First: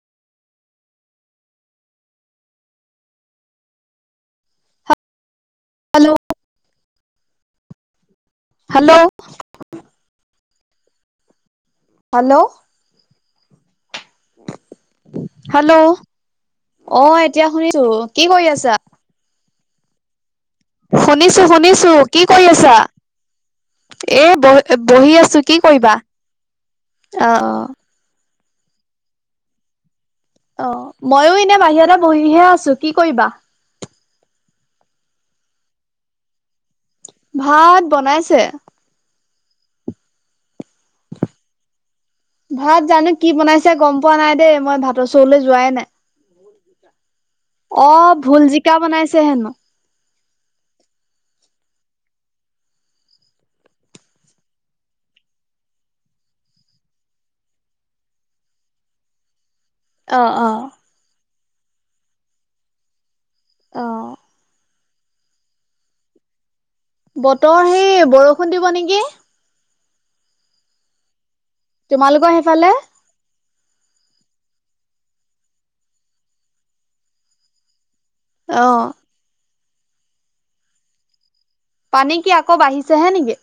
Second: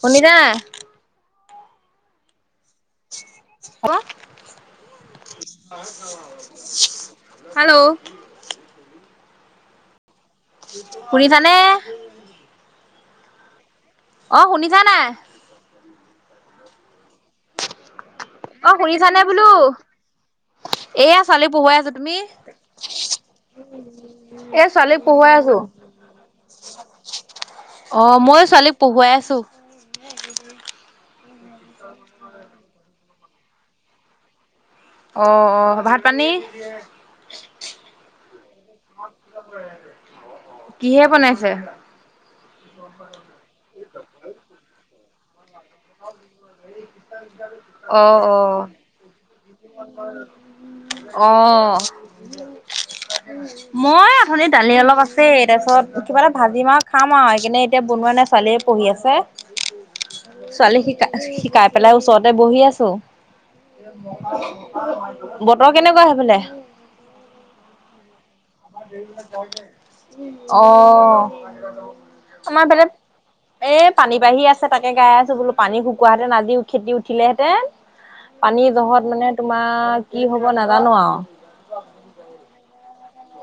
কলিতা। হ'ব hello [unintelligible] hello? Hello? শুনিছানে? Hello? অ', শুনিছা নাই? হেল্ল', অ', এতিয়া শুনিছোঁ‌, কি কৰি আছ? অ' শুনিছানে বোলো? এয়া শুনিছোঁ‌, ছোৱালীক পঢ়ুৱাই আছো। শুনিছোঁ‌, তুমি? কি কৰি আছা? এই এ ছোৱালীক বহ-বহি পঢ়ুৱাই আছোঁ‌, আছো। কি কৰিবা? অ'-অ'। অ', মইও ছোৱালীক পঢ়ুৱাই আছোঁ‌। অ', মইয়ো এনে বাহিৰতে বহিহে আছোঁ‌, কি কৰিবা? অ'-অ', ভাত পানী? ভাত বনাইছে। কিহে বনাইছে? ভাত জানো কি বনাইছে গম পোৱা নাই দেই, মই ভাতৰ চৰুলে যোৱাই নাই। [unintelligible] অ', ভুল জিকা বনাইছে হেনো। অ'। মই অথনিৰ দালি অলপ আছেই তাৰপিছত, কিবা এটা ভাজিম আৰু খাম আৰু, সেইকাৰনে এতিয়া বনোৱা নাই, ছোৱালীয়ে পঢ়ি আছে। অ অ ছোৱালী শিকা-শিকাই পেলাই ওচৰতে বহি আছোঁ‌। অ বতৰ কেনেকুৱা হেইফালে? বতৰ সেই বৰষু অ', তোমালোকৰ আমাৰ সেইফালে? এইফালে এ পানী বাঢ়ি আছে, তাকে গাই আছোঁ‌, বোলো পানী শুকুৱা হেঁতেন আজি খেতি উঠিলেহেঁতেন পানী অ জহত মানে তোমাৰ, কি হ'ব নাজা আৰু। পানী কি আকৌ বাঢ়িছেহে নেকি?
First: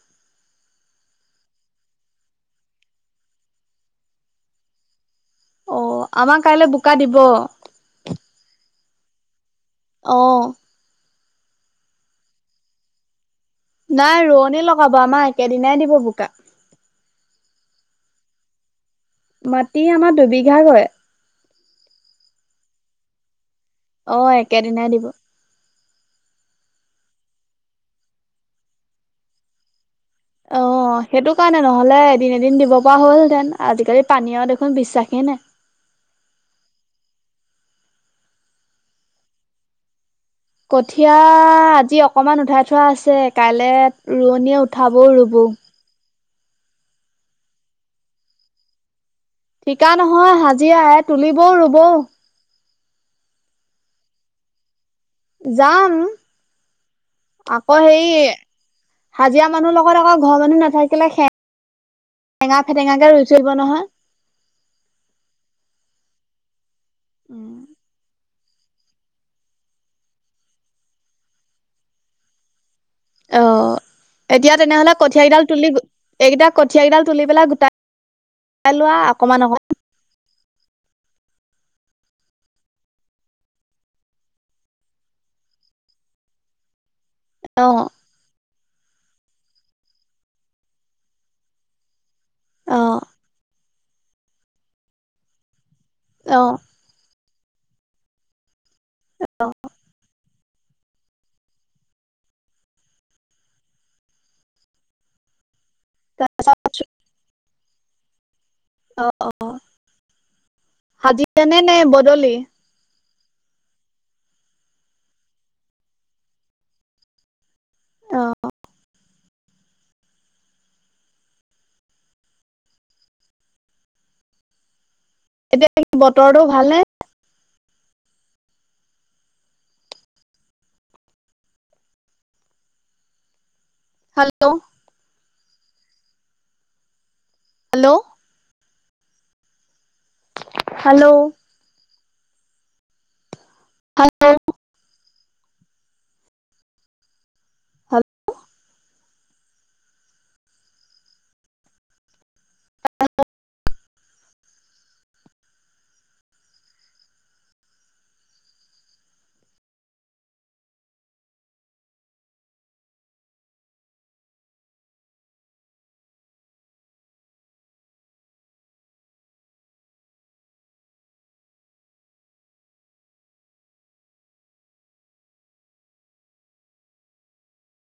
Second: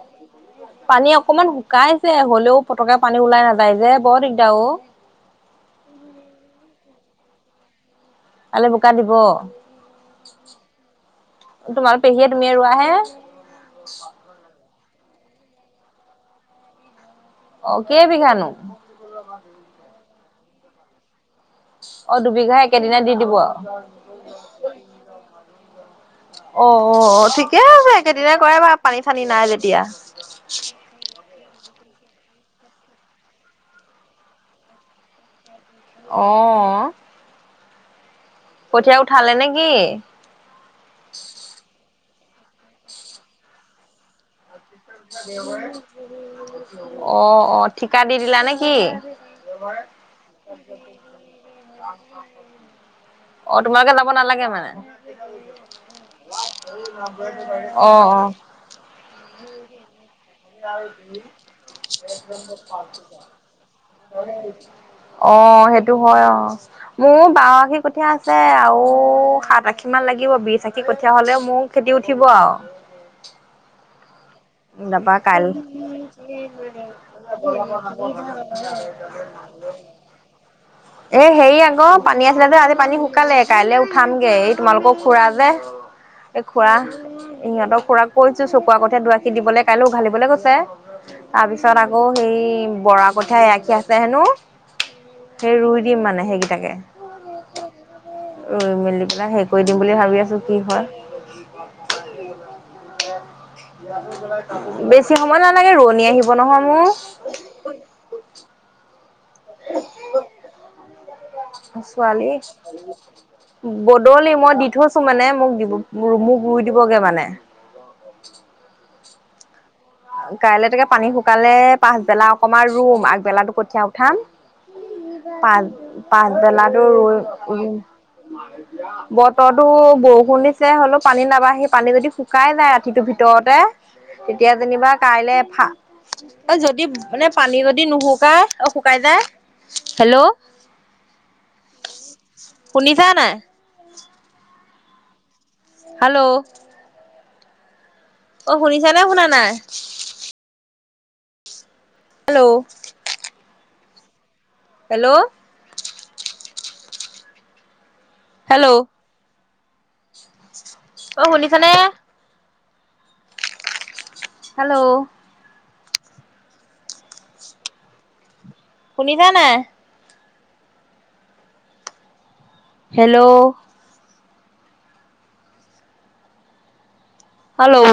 পানী অকমান শুকাইছে, হ'লেও পতককে পানী ওলাই নাযায় যে বৰ দিগদাৰ অ'। অ', আমাৰ কাইলে বোকা দিব। কাইলে বোকা দিব? অ'। তোমালোক, পেহীয়ে তুমি ৰুৱাহে? নাই ৰোৱনী লগাব, আমাৰ একে দিনাই দিব বোকা। অ', কেই বিঘানো? মাটি আমাৰ দুবিঘা ৰুৱে। অ', দুবিঘা একেদিননা দি দিব আৰু? অ', একেদিনাই দিব। অ'-অ'-অ', ঠিকে আছে, একেদিনাই কৰাই ভাল পানী চানি নাই যেতিয়া। [unintelligible] অ', সেইটো কাৰণে, নহ'লে এদিন এদিন দিব পৰা হ'ল হেতেন।, আজিকালি পানী আৰু দেখোন বিশ্বাসেই নাই। অঁ! কঠীয়া উঠালে নেকি? কঠিয় আজি অকমান উঠাই থোৱা আছে কাইলে ৰোৱনীয়ে উঠ- অঁ অঁ ঠিকা দি দিলা নে কি? থিকা নহয় হাজিৰা এ তুলি বও ৰুব- অঁ তোমালোকে যাব নালাগে মানে। যাম আকৌ অ হেই হাজিৰা মানুহ লগত আক- ঘৰ মানুহ নাথাকিলে সেৰেঙা ফেটেঙা কে ৰুই থই দিব নহয়। অঁ সেইটো হয়ঁ অঁ মোৰ বাৰ আশী কঠীয়া আছে। মুঠতে আৰু সাত, আশী মান লাগিব বি আশী কঠীয়া হ'লেও মোৰ খেতি উঠিব আৰু- অঁ! এতিয়া আৰু তেনেহ'লে তাপা কঠিয়, কেইডাল কাইল তুলি এইকেইটা কঠিয় কেইডাল তুলি পেলাই গোটাই লোৱা অকমান অকমান। [inaudible] এ হেৰি আকৌ পানী আছিলে যে আজি পানী শুকালে কাইলৈ উঠামগে এই তোমালোকক খুৰা যে। এই খুৰা ইিহঁতক অ', খুৰাক কৈছোঁ চকু আগততে দআশি দিবলৈ কাইলৈ উঘালিবলৈ গৈছে। তাৰপিছত আকৌ সেই অ', বৰা কঠীয়া এ আখী আছে হেনো। সেই ৰুই দিম মানে অ', সেইকেইটাকে- ই মেলি পেলাই হে কৰি দিম বুলি ভাবি আছোঁ কি হয়। [unintelligible] বেছি সময় নালাগে ৰোৱনী আহিব নহয় মোৰ। অঁ অঁ! নে নে বদলি ছোৱালী- বদলি মই দি থৈছো মানে মোক দ মোক ৰুই দিবগে মানে। আহ- কাইলৈ তাকে পানী শুকালে পাছবেলা অকমান ৰুম আগবেলাতো কঠীয়া উঠাম। পাছ এতিয়া বতৰটো ভালনে? পাছবেলাটো ৰুই - বতৰটো বৰষুণ দিছে হ'লেও পানী নাবাঢ়ি পানী যদি শুকাই যায় ৰাতিটোৰ ভিতৰতে- তেতিয়া হেল্ল', যেনিবা কাইলে ফা যদি মানে পানী যদি হেল্ল', নুশুকাই অহ! শুকাই য়ায় হেল্লৌ! হেল্লৌ! শুনিছা নাই? Hello, hello! হেল্লৌ! অঁ শুনিছা নে শুনা নাই? হেল্লৌ! হেল্লৌ! হেল্লৌ! অঁ শুনিছানে? হেল্লৌ! শুনিছা নাই? হেল্লৌ! হেল্লৌ!